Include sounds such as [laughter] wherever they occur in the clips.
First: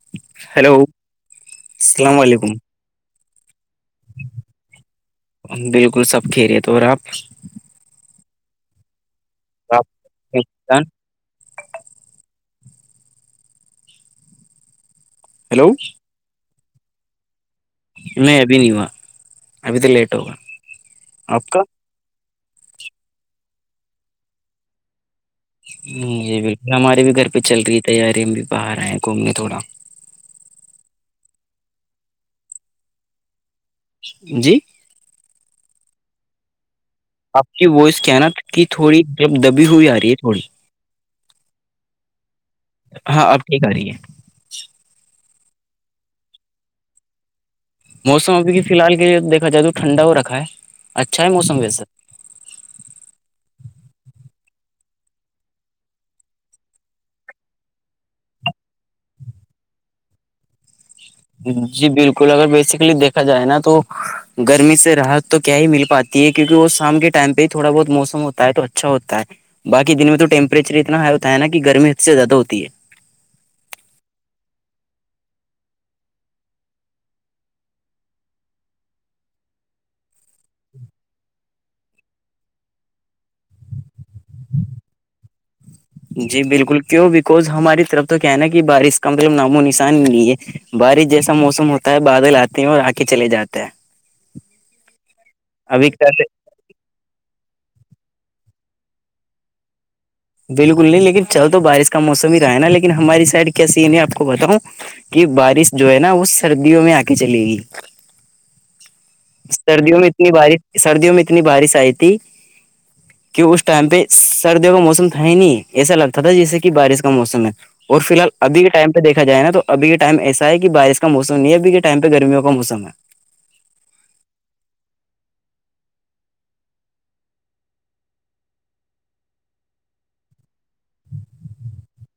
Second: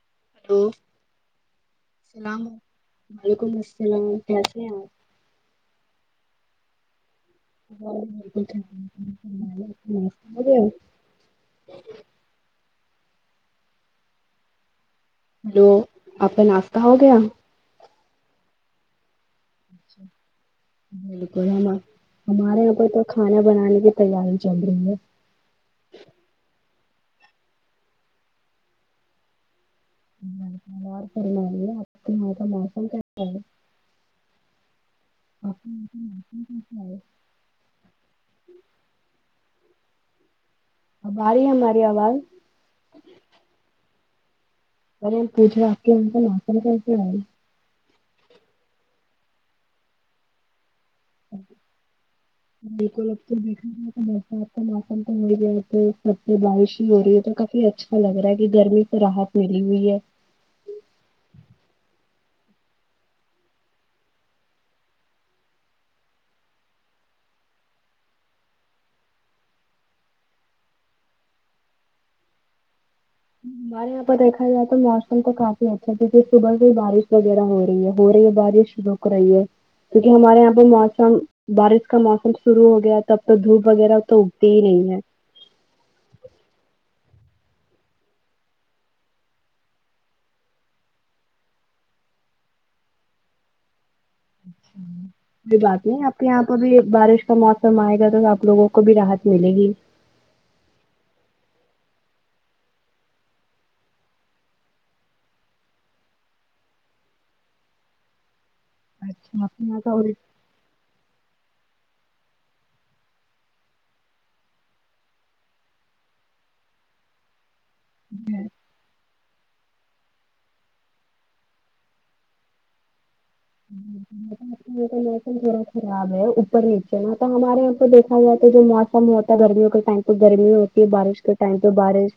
ا [inaudible] hello السلام ع علیکم وعلیکم السلام کیسے ہیں آپ [inaudible] بالکل سب کھی رہے تو اور آپ ہاں بالکلھی [inaudible] ستان ہیلو آ کا ناشتہ ہو گیا میں ابھی نہیں ہوا ابھی تو لیٹ ہوگا آپ بالکل کا ہم ہمارے یہاں پ تو کھانا بنانے کی تیاری چل رہی ہے جی بالکل ہمارے بھی گھر پہ چل رہی ہے تیاری ہم بھی باہر آئے گھومنے تھوڑا فنی ہے آپ یہاں کا موسم کیسا ہے جی ا آپ کی وائس کیا نا کہ تھوڑی دب دبی ہوئی آ رہی ہے تھوڑی آباری ہے ہماری آواز ہاں آپ ٹھیک آ رہی ہے میں نے پوچھا آپ کی ہم کا ماسر کیسے آئی موسم ابھی کہ فی الحال کے دیکھا جائے تو ٹھنڈا ہو رکھا ہے اچھا ہے موسم ویسے بالکل اب تو دیکھ کا موسم تو ہو گیا سبتے بارش ہی ہو رہی ہے تو کافی اچھا لگ رہا ہے کہ گرمی تو رحت ملی ہوئی ہے جی بالکل اگر بیسیکلی دیکھا جائے نا تو گرمی سے رحت تو کیا ہی مل پاتی ہے کیونکہ وہ شام کے ٹائم پہ ہی تھوڑا بہت موسم ہوتا ہے تو اچھا ہوتا ہے بای دن میں تو ٹیمپریچر اتنا ہائی ہوتا ہے نا کہ گرمی اس سے زیادہ ہوتی ہے ہمارے یہاں پرہیکا جائے تو موسم تو کافی اچھا ت جے صبح سے ہی بارش وغیرہ ہو رہی ہے ہو رہی ہے بارش کریے کیونکہ ہمارے یہاں پہ موسم بارش کا موسم شروع ہو گیا ہے تب تو دھوپ وغیرہ تو اگتی ہی نہیں ہے جی بالکل کیوں بکوز ہماری طرف تو کیا ہے نا کہ بارش کا مطلب نام و نشان نہیں ہے بارش جیسا موسم ہوتا ہے بادل آتے ہیں اور آ کے چلے جاتا ہے کوئی بات ابھی نہیں کیا آپ کے یہاں بھی بارش کا موسم آئے گا تو آپ لوگوں کو بھی راحت ملے گی بالکل نہیں لیکن چل تو بارش کا موسم ہی رہا ہے نا لیکن ہماری سائڈ کیا سی آپ کو بتاؤں کہ بارش جو ہے نا وہ سردیوں میں آ کے چلے گی اچھا آپ کے یہاں کا سردیوں اور میں اتنی بارش سردیوں میں اتنی بارش آئی تھی کہ اس ٹائم پہ سردیوں کا موسم ہے نہیں ایسا لگتا تھا جیسے کہ بارش کا موسم ہے اور فی الال یہاں ابھی کے ٹائم پہیکا جائے نا تو اب کے ٹائم ایسا ہے کہ بارش کا موسم نہیں ہے اب کے ٹائم پہ گرمیوں کا موسم ہے کا موسم تھاا خراب ہے اوپر نیچے نا تو ہمارے یہاں پہ دیکا جائےا تو جو موسم ہوتا ہے گرمیوں کے ٹائم پہ گرمی ہوتی ہے بارش کے ٹائم پہ بارش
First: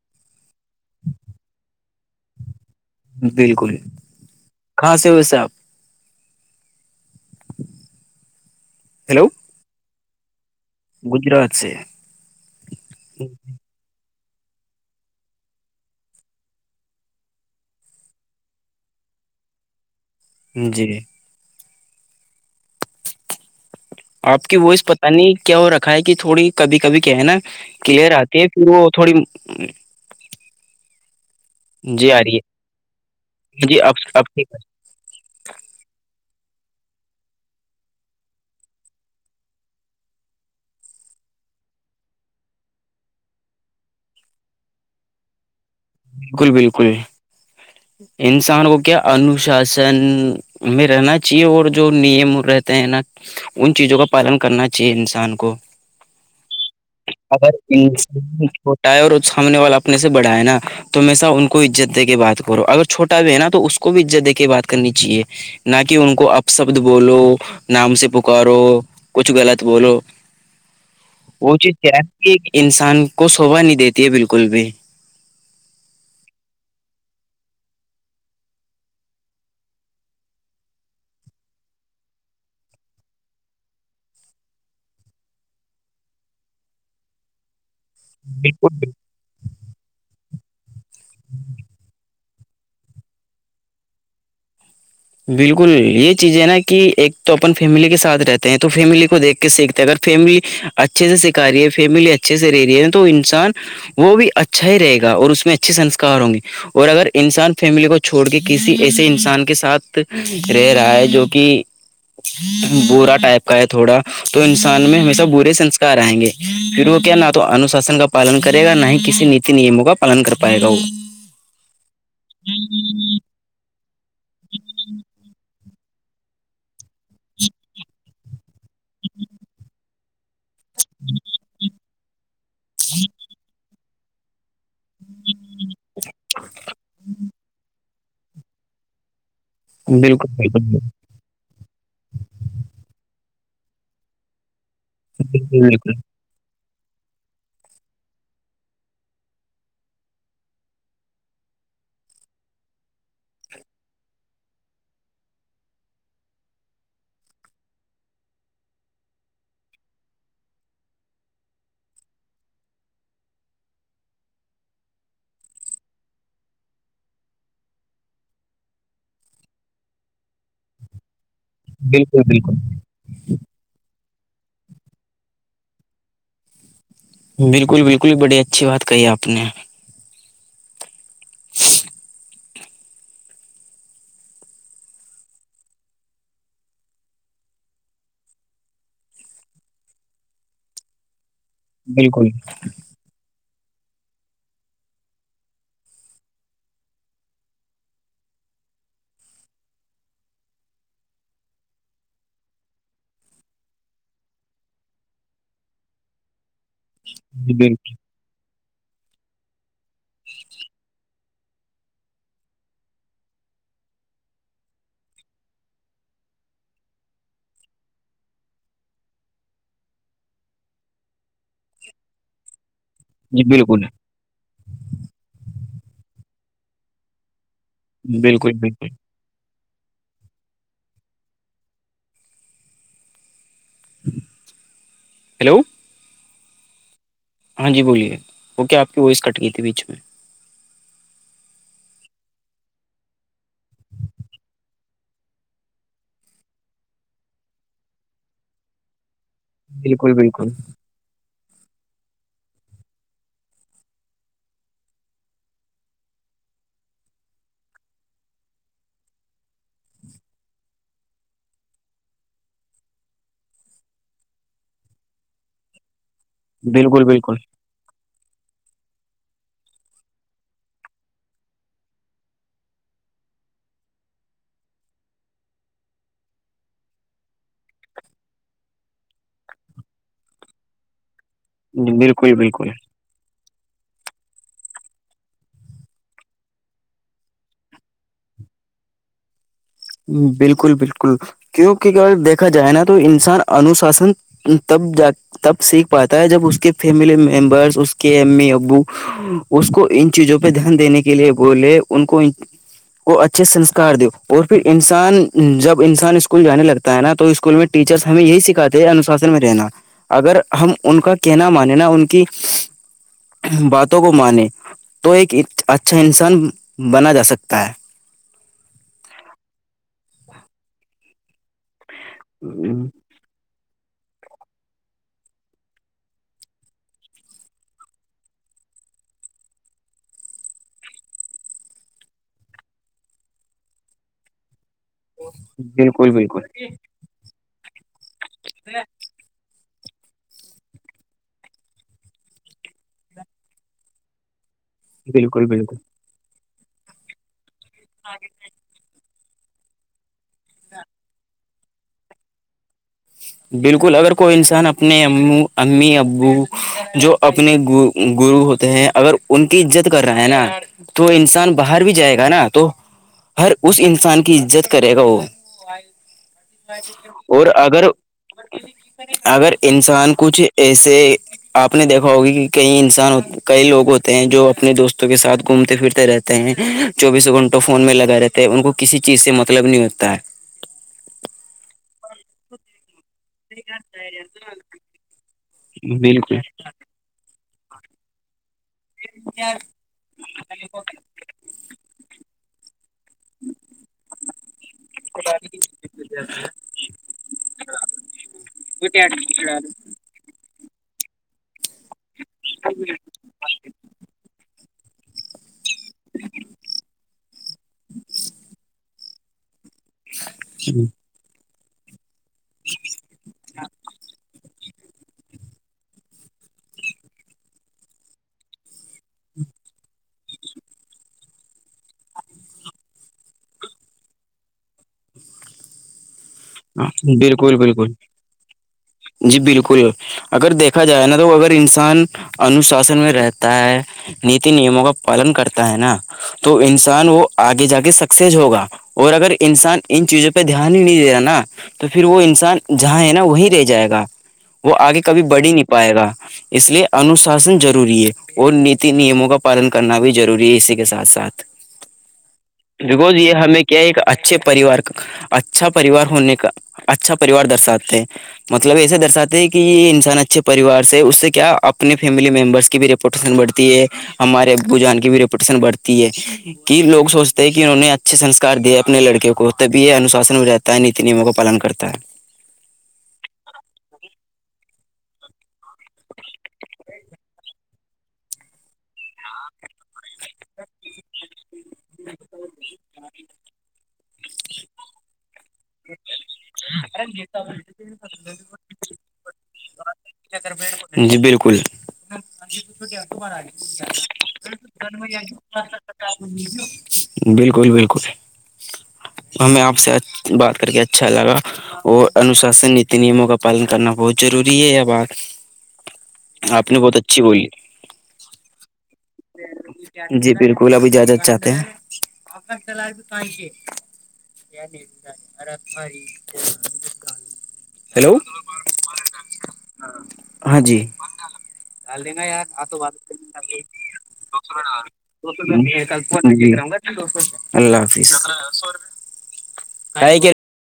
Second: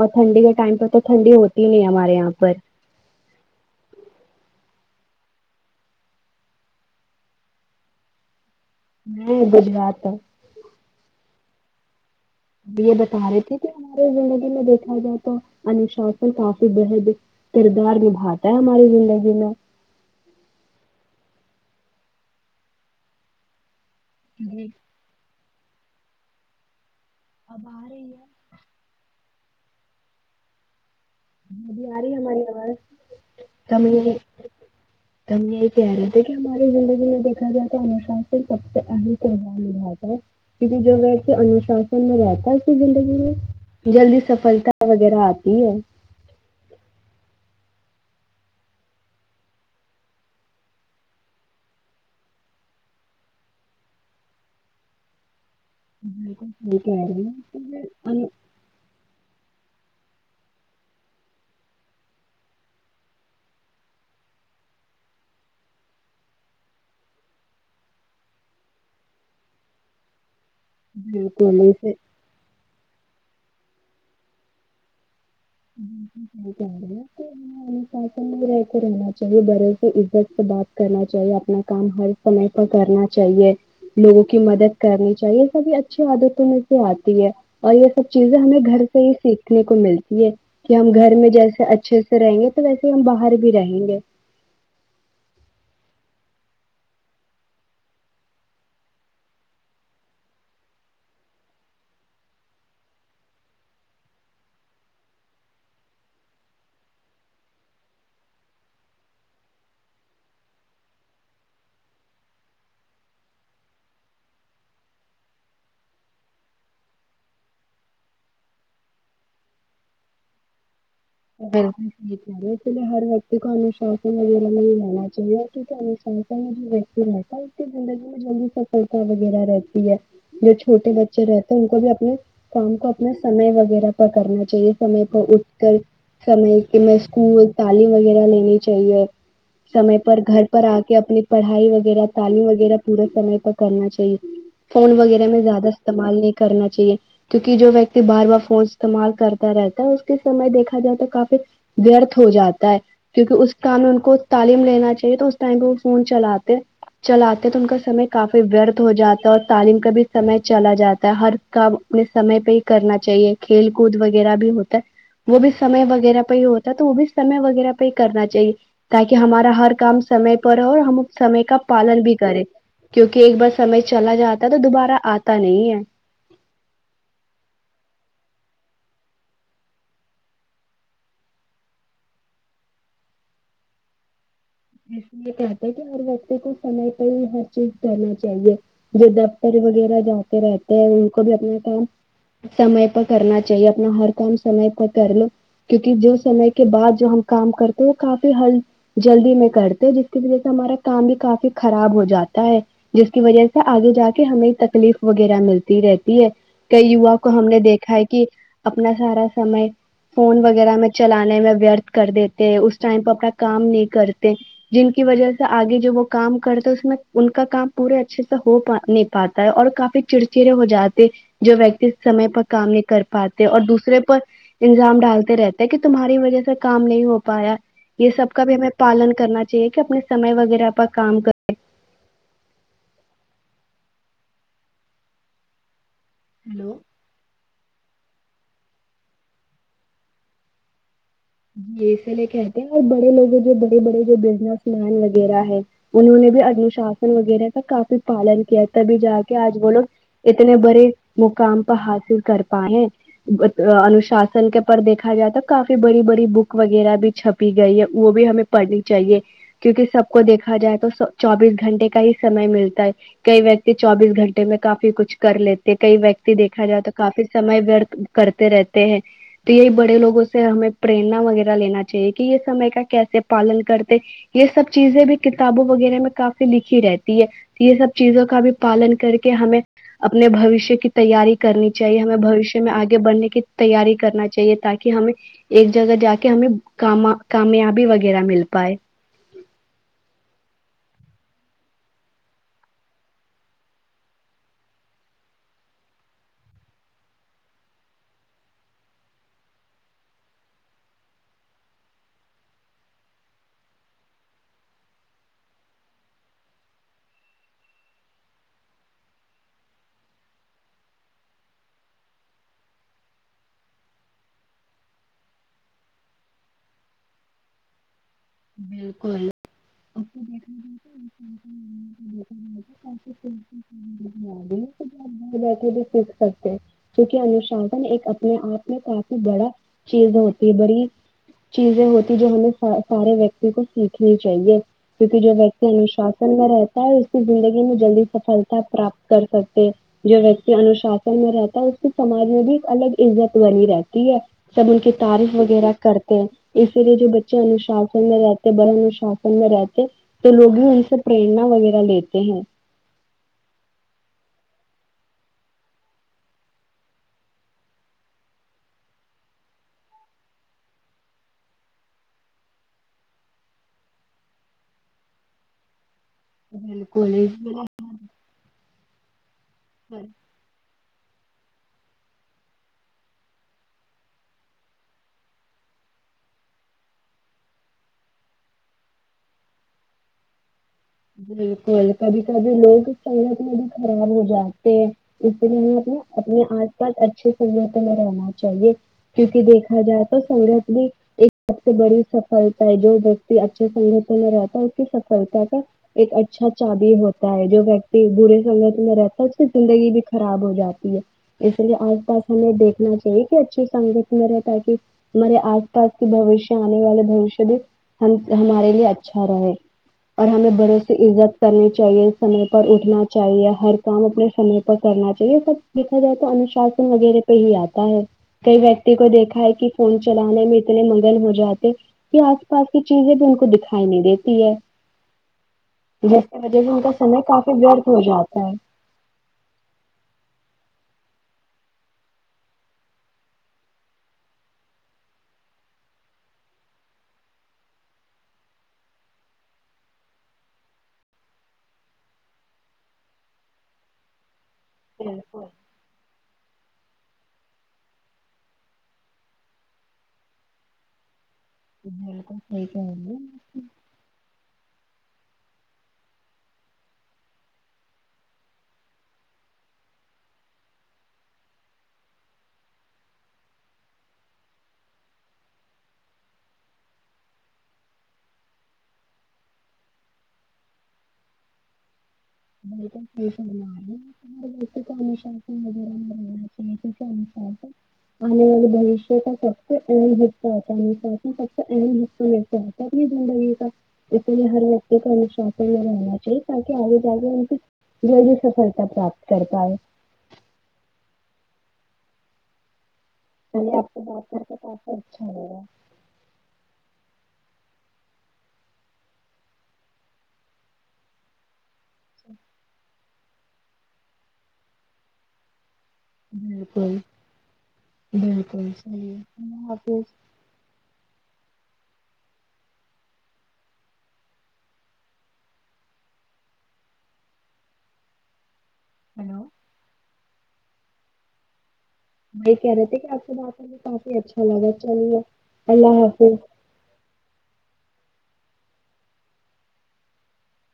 اور ٹھنڈی کے ٹائم پہ تو ٹھنڈی ہوتی ہی نہیں ہمارے یہاں پر بالکل کہاں سے ہویسے آپ [inaudible] نہیں گجرات گجرات سے یہ بتا رہے تھے کہ ہمارے زندگی میں دیکھا جائے تو انشاس کافی بحد کردار نبھاتا ہے ہماری زندگی میں جی آپ کی جی وائس پتا نہیں کیا ہو رکھا ہے کہ تھوڑی کبھی کبھی کیا ہے نا اب آ رہی کلیئر آتی ہے وہ تھوڑی ابھی آ رہی ہماری آاز ہے ک جی اب اب ٹھیک ہے۔ تو ہم یہی کہہ رہے تھے کہ ہماری زندگی میں دیکھا جائے تو انوشاس سے سب سے اہم تیوار م باتا ہے کیونکہ جو ویسے انوشاسن میں رہتا ہے اس کی زندگی میں جلدی سفلتا وغیرہ آتی ہے بالکل بالکل انسان کو کیا انوشاسن ہمیں رہنا چاہیے اور جو نیم رہتے ہیں نا ان چیزوں کا پالن کرنا چاہیے انسان کو کہ ہے گی ان چھوٹا ہے اور اس سامنے والا اپنے سے بڑھاائے نا تومیشہ ان کو عزت دے کے بات اگر چھوٹا بھی ہے نا تو اس کو بھی عزت دے کے بات کرنی چاہیے نہ کہ ان کو اپ شبد بولو نام سے پکارو کچھ غلط بولو وہ بالکل چیز اس چ انسان کو شوبا نہیں دیتی ہے بالکل بھی کہ ہے [inaudible] میں رہتے رہنا چاہیے بڑے سے عزت سے بات کرنا چاہیے اپنا کام ہر سمے پر کرنا چاہیے لوگوں کی مدد کرنی چاہیے یہ سبھی اچھی عادتوں میں سے آتی ہے اور یہ سب چیزیں ہمیں بالکل گھر سے ہی سیکھنے کو ملتی یہ کہ ہم گھر میں جیسے اچھے سے رہیں گے تو ویسے ہم باہر بھی رہیں گے بالکل یہ چیز ہے نا کہ ایک تو اپن فیملی کے ساتھ رہتے ہیں تو فیملی کو دیکھ کے سیکھ اگر فیملی اچھے سے سکھا رہی ہے فیملی اچھے سے رہ رہی ہے تو انسان وہ بھی اچھا ہی رہے گا اور اس میں اچھے سنسکار ہوں گے اور اگر انسان فیملی کو چھوڑ کے کسی ایسے انسان کے ساتھ رہ رہا ہے جو کہ برا ٹائپ کا ہے تھوڑا تو انسان میں ہمیشہ برے سنسکار آئیں گے پھر وہ کیا نہ تو انوشاسن کا پالن کرے گا نہ ہی کسی نیتی نیموں کا پالن کر پائے گا وہ اس لیے ہر ویکتی کو انوشاسن وغیرہ نہیں رہا چاہیے سم میں جو وتی ہےتا اس کی زندگ میں جی سفلتا وغیرہ رہتی ہے جو چھوٹے بچے رہتے ہیں ان کو بھی اپنے کام کو اپنا سمے وغیرہ پر کرنا چاہیے سمے پر اٹھ کر سمے میں اسکول تعلیم وغیرہ لینی چاہیے سمے پر بالکل گھر پر بالکل آ کے اپنی پڑھائی وغیرہ تعلیم وغیرہ پورے سمے پر کرنا چاہیے فون وغیرہ میں زیادہ بالکل استعمال نہیں کرنا چاہیے کیونکہ جو ویکتی بار بار فون استعمال کرتا رہتا ہے اس کے سمے دیکھا جات تو کافی ورت ہو جاتا ہے کیونکہ اس کاٹم میں ان کو تعلیم لینا چاہیے تو اس ٹائم پہ وہ فون چلاتے چلاتے ہیں تو ان کا سمے کافی ورھ ہو جاتا ہے اور تعلیم کا بھی سمے چلا جاتا ہے ہر کام اپنے سمے پہ ہی کرنا چاہیے کھیل کود وغیرہ بھی ہوتا ہے وہ بھی سمے وغیرہ پہ ہی ہوتا ہے تو وہ بھی سمے وغیرہ پہ ہی کرنا چاہیے تاکہ ہمارا ہر کام سمے پر ہو اور ہم سمے کا پالن بھی بالکل کرے بالکل کیوںکہ ایک بار سمے چلا جاتا ہے تو دوبارہ آتا نہیں ہے بالکل بالکل بڑی اچھی بات کہی آپ نے اس لیے کہتا کہ ہر ویکتی کو سمے پر ہی ہر چیز کرنا چاہیے جو دفتر وغیرہ جاتے رہتے ہیں ان کو بھی اپنا کام بالکل سمے پر کرنا چاہیے اپنا ہر کام سمے کو کر لو کیونکہ جو سمے کے بعد جو ہم کام کرتے وہ کافی ہل جلدی میں کرتے جس کی وجہ سے ہمارا کام بھی کافی خراب ہو جاتا ہے جس کی وجہ سے آگے جا کے ہمیں تکلیف وغیرہ ملتی رہتی ہے کئی یوا کو ہم جی نے بالکل دیکھا ہے کہ اپنا سارا سمے فون وغیرہ میں چلان ورت کر دیتے اس ٹائم پہ اپنا کام نہیں کرتے جن کی وجہ سے آگے جو وہ کام کرتے اس میں ان کا کام پورے اچھے سے ہو پے پاتا ہے اور کافی چڑچڑے ہو جاتے جو ویکتی سمے پر کام نہیں کر جی پاتے اور بالکل دوسرے پر الزام ڈالتے رہتے کہ تمہاری وجہ سے کام نہیں ہو پایا یہ سب کا بالکل بھی ہمیں بالکل پالن کرنا چاہیے کہ اپنے سمے وغیرہ اپ کام کر ہیلو ہیلو ہاں جی بولیے وہ کیا آپ کی وائس کٹ گئی تھی بیچ میں جی اس لیے کہتے ہیں اور بڑے لوگ جو بڑے بڑے جو بزنس مین وغیرہ ہے انہوں نے بھی انوشاسن وغیرہ کا کافی پالن کیا تھا تبھی جا کے آج وہ لوگ بالکل بالکل اتنے بڑے مقام پر حاصل کر پائے ہیں انشاسن کے پر دیکھا جائےا کافی بڑی بڑی بک وغیرہ بھی چھپی گئی ہے وہ بھی ہمیں پڑھنی چاہیے کیونکہ سب کو دیکھا جائے تو چوبیس گھنٹے کا ہی سمے ملتا ہے کئی ویکتی چوبیس گھنٹے میں کافی کچھ کر لیتے کئی ویکتی دیکا جائے تو بالکل کافی بالکل سم کرتے رہتے ہیں تو یہی بڑے لوگوں سے ہمیں پریرنا وغیرہ لینا چاہیے کہ یہ سمے کا کیسے پالن کرتے یہ سب چیزیں بھی کتابوں وغیرہ میں کافی لکھی رہتی ہے یہ سب چیزوں کا بھی پالن کر کے ہمیں اپنے بوشیہ کی تیاری کرنی چاہیے ہمیں بالکل بوشیہ میں بالکل آگے بڑھنے کی تیاری کرنا چاہیے تاکہ ہمیں ایک جگہ جا کے ہمیں کام کامیابی وغیرہ مل پائے بالکل بالکل کیوںکہ اگر دیکھا جائے نا تو انسان انوشاسن تب جات تب سیکھ پاتا ہے جب اس کے فیملی ممبرس اس کے امی ابو اس کو ان چیزوں پہ دھیان دینے کے لیے بولے ان کو ان کو اچھے سنسکار دو اور پھر انسان جب انسان اسکول جانے لگتا ہے نا تو اسکول میں ٹیچرس ہمیں یہی سکھاتے ہیں انوشاسن میں رہنا اگر ہم ان کا کہنا مان نا ان کی باتوں کو مانے تو ایک اچھا انسان بنا جا سکتا ہے کوا [unintelligible] بیٹھے بھی س سکتے کیونکہ انشاسن ایک اپنے آپ میں کافی بڑا چیز ہوتی بری چیزیں ہوتی جو ہمیں سارے ویکتی کو سیکھنی چاہیے کیونکہ جو ویکتی بالکل انوشاسن بالکل میں رہتا ہے اس کی زندگی میں جلدی سفلتا پراپت کر سکتے جو ویکتی انوشاسن میں رہتا ہے اس کی سماج میں بھی ایک الگ عزت بی رہتی ہے سب ان کی تعریف بالکل وغیرہ بالکل کرتے ہیں اسی لیے جو بچے انشاسن میں رہتے ہیں بڑا انشاسن میں رہتے تو لوگ ہی ان سے پرریرنا وغیرہ لیتے ہیں بالکل اگر کوئی انسان اپنے ا امی ابو جو اپنے گرو ہوتے ہیں اگر ان کی عزت کر رہا ہے نا تو انسان باہر بھی جائے گا نا تو ہر اس انسان کی عزت کرے گا وہ بالکل اور اس اگر اگر انسان کچھ ایسے آپ نے دیکھا ہوگی کہ کئی انسان کئی لوگ ہوتے ہیں جو اپنے دوستوں کے ساتھ گھومتے پھرتے رہتے چوبیسوں گھنٹوں فون میں لگا رہتے ہیں ان کو کسی چیز سے مطلب نہیں ہوتا ہے بالکل کبھی کبھی لوگ شت میں بھی خراب ہو جاتے اس لیے ہم ہے اپنے بالکل اپنے آس پاس اچ سنگتوں میں رہنا چاہیے کیونکہ دیکھا جائے تو سنگت بھی ایک سب سے بڑی سفلتا ہے جو وتی اچھے سنگت میں رہتا ہے اس کی سفلتا کا ایک اچھا چابی ہوتا ہے جو وکتی برے سمج میں رہتا ہے اس کی زندگی بھی خراب ہو جاتی ہے اس لیے آس پاس ہمیں دیکھنا چاہیے کہ اچھی سنگت میں رہے تاکہ ہمارے آس پاس کے بوشیہ آنے والے بوشیہ بھی ہم ہمارے لیے اچھا رہے اور ہمیں بڑوں سے عزت کرنی چاہیے سمے پر اٹھنا چاہیے ہر کام اپنے سمے پر کرنا چاہیے یہ سب دیکھا جائے تو انشاسن وغیرہ پہ ہی آتا ہے کئی ویکتی کو دیکھا ہے کہ فون چلانے میں اتنے منگل ہو جاتے یہ آس پاس کی چیزیں بھی ان کو دکھائی نہیں دیتی ہے جس کی وجہ سے ان ہاں، کا سمے کافی بالکل ورد بالکل ہو جاتا ہے جی بالکل اگر دیکھا جائے نا تو اگر انسان انوشاسن میں رہتا ہے نیتی نیموں کا پالن کرتا ہے نا تو انسان وہ آگے جا کے سکسیز ہوگا اور اگر انسان ان چیزوں پہ دھیان ہی نہیں دے رہا نا تو پھر وہ انسان جہاں ہے نا وہیں رہ جائے گا وہ آگے کبھی بڑ بالکل ہی نہیں پائے گا اس لیے انوشاسن ضروری ہے اور نیتی نیموں کا پالن کرنا بھی ضروری ہے اسی کے ساتھ ساتھ بالکل صحیح کہہ رہی بیکوز ہو یہ ہمیں کیا ایک اچھے پریوار اچھا پریوار ہونے اچھا پریوار درشاتے ہیں مطلب ایسے درشاتے ہیں کہ یہ انسان اچھے پریوار سے اس سے کیا اپنے فیملی ممبرس کی ریوٹین بڑھتی ہے ہمارے بجان کی بھی ریپوٹیشن بڑھتی ہے کہ لوگ سوچتے ہیں کہ انہوں نے اچھے سسکار دیے اپنے لڑکے کو تبھی یہ انوشاسن میں رہتا ہے ن نیموں کا پالن کرتا ہے [inaudible] چاہیے آنے والے بشیہ کا سبتا سب تو ای مشکل ہے کہنی زندگی کا ات بھی ہر ایک انشاپ میں رہنا چاہے تاک کہ آ جلی سفلتا پراپت کرتا ہے جی بالکل چلیے آپ سے بات کر کے کافی اچھا لگا [unintelligible] بالکل بالکل ہمیں آپ سے بات کر کے اچھا لگا اور انوشاسن نی نیموں کا پالن کرنا بہت ضروری ہے ا بالکل بالکل صحیح ہے جی بالکل اب اجازت چاہتے ہیں ہلو ہیلو ہاں جی ڈال دین گ یار وہی آ کہہ تو رہے بعد تھے کہ آپ سے بات کر کے کافی اچھا لگا چلیے [inaudible] اللہ حافظ اللہ حافظ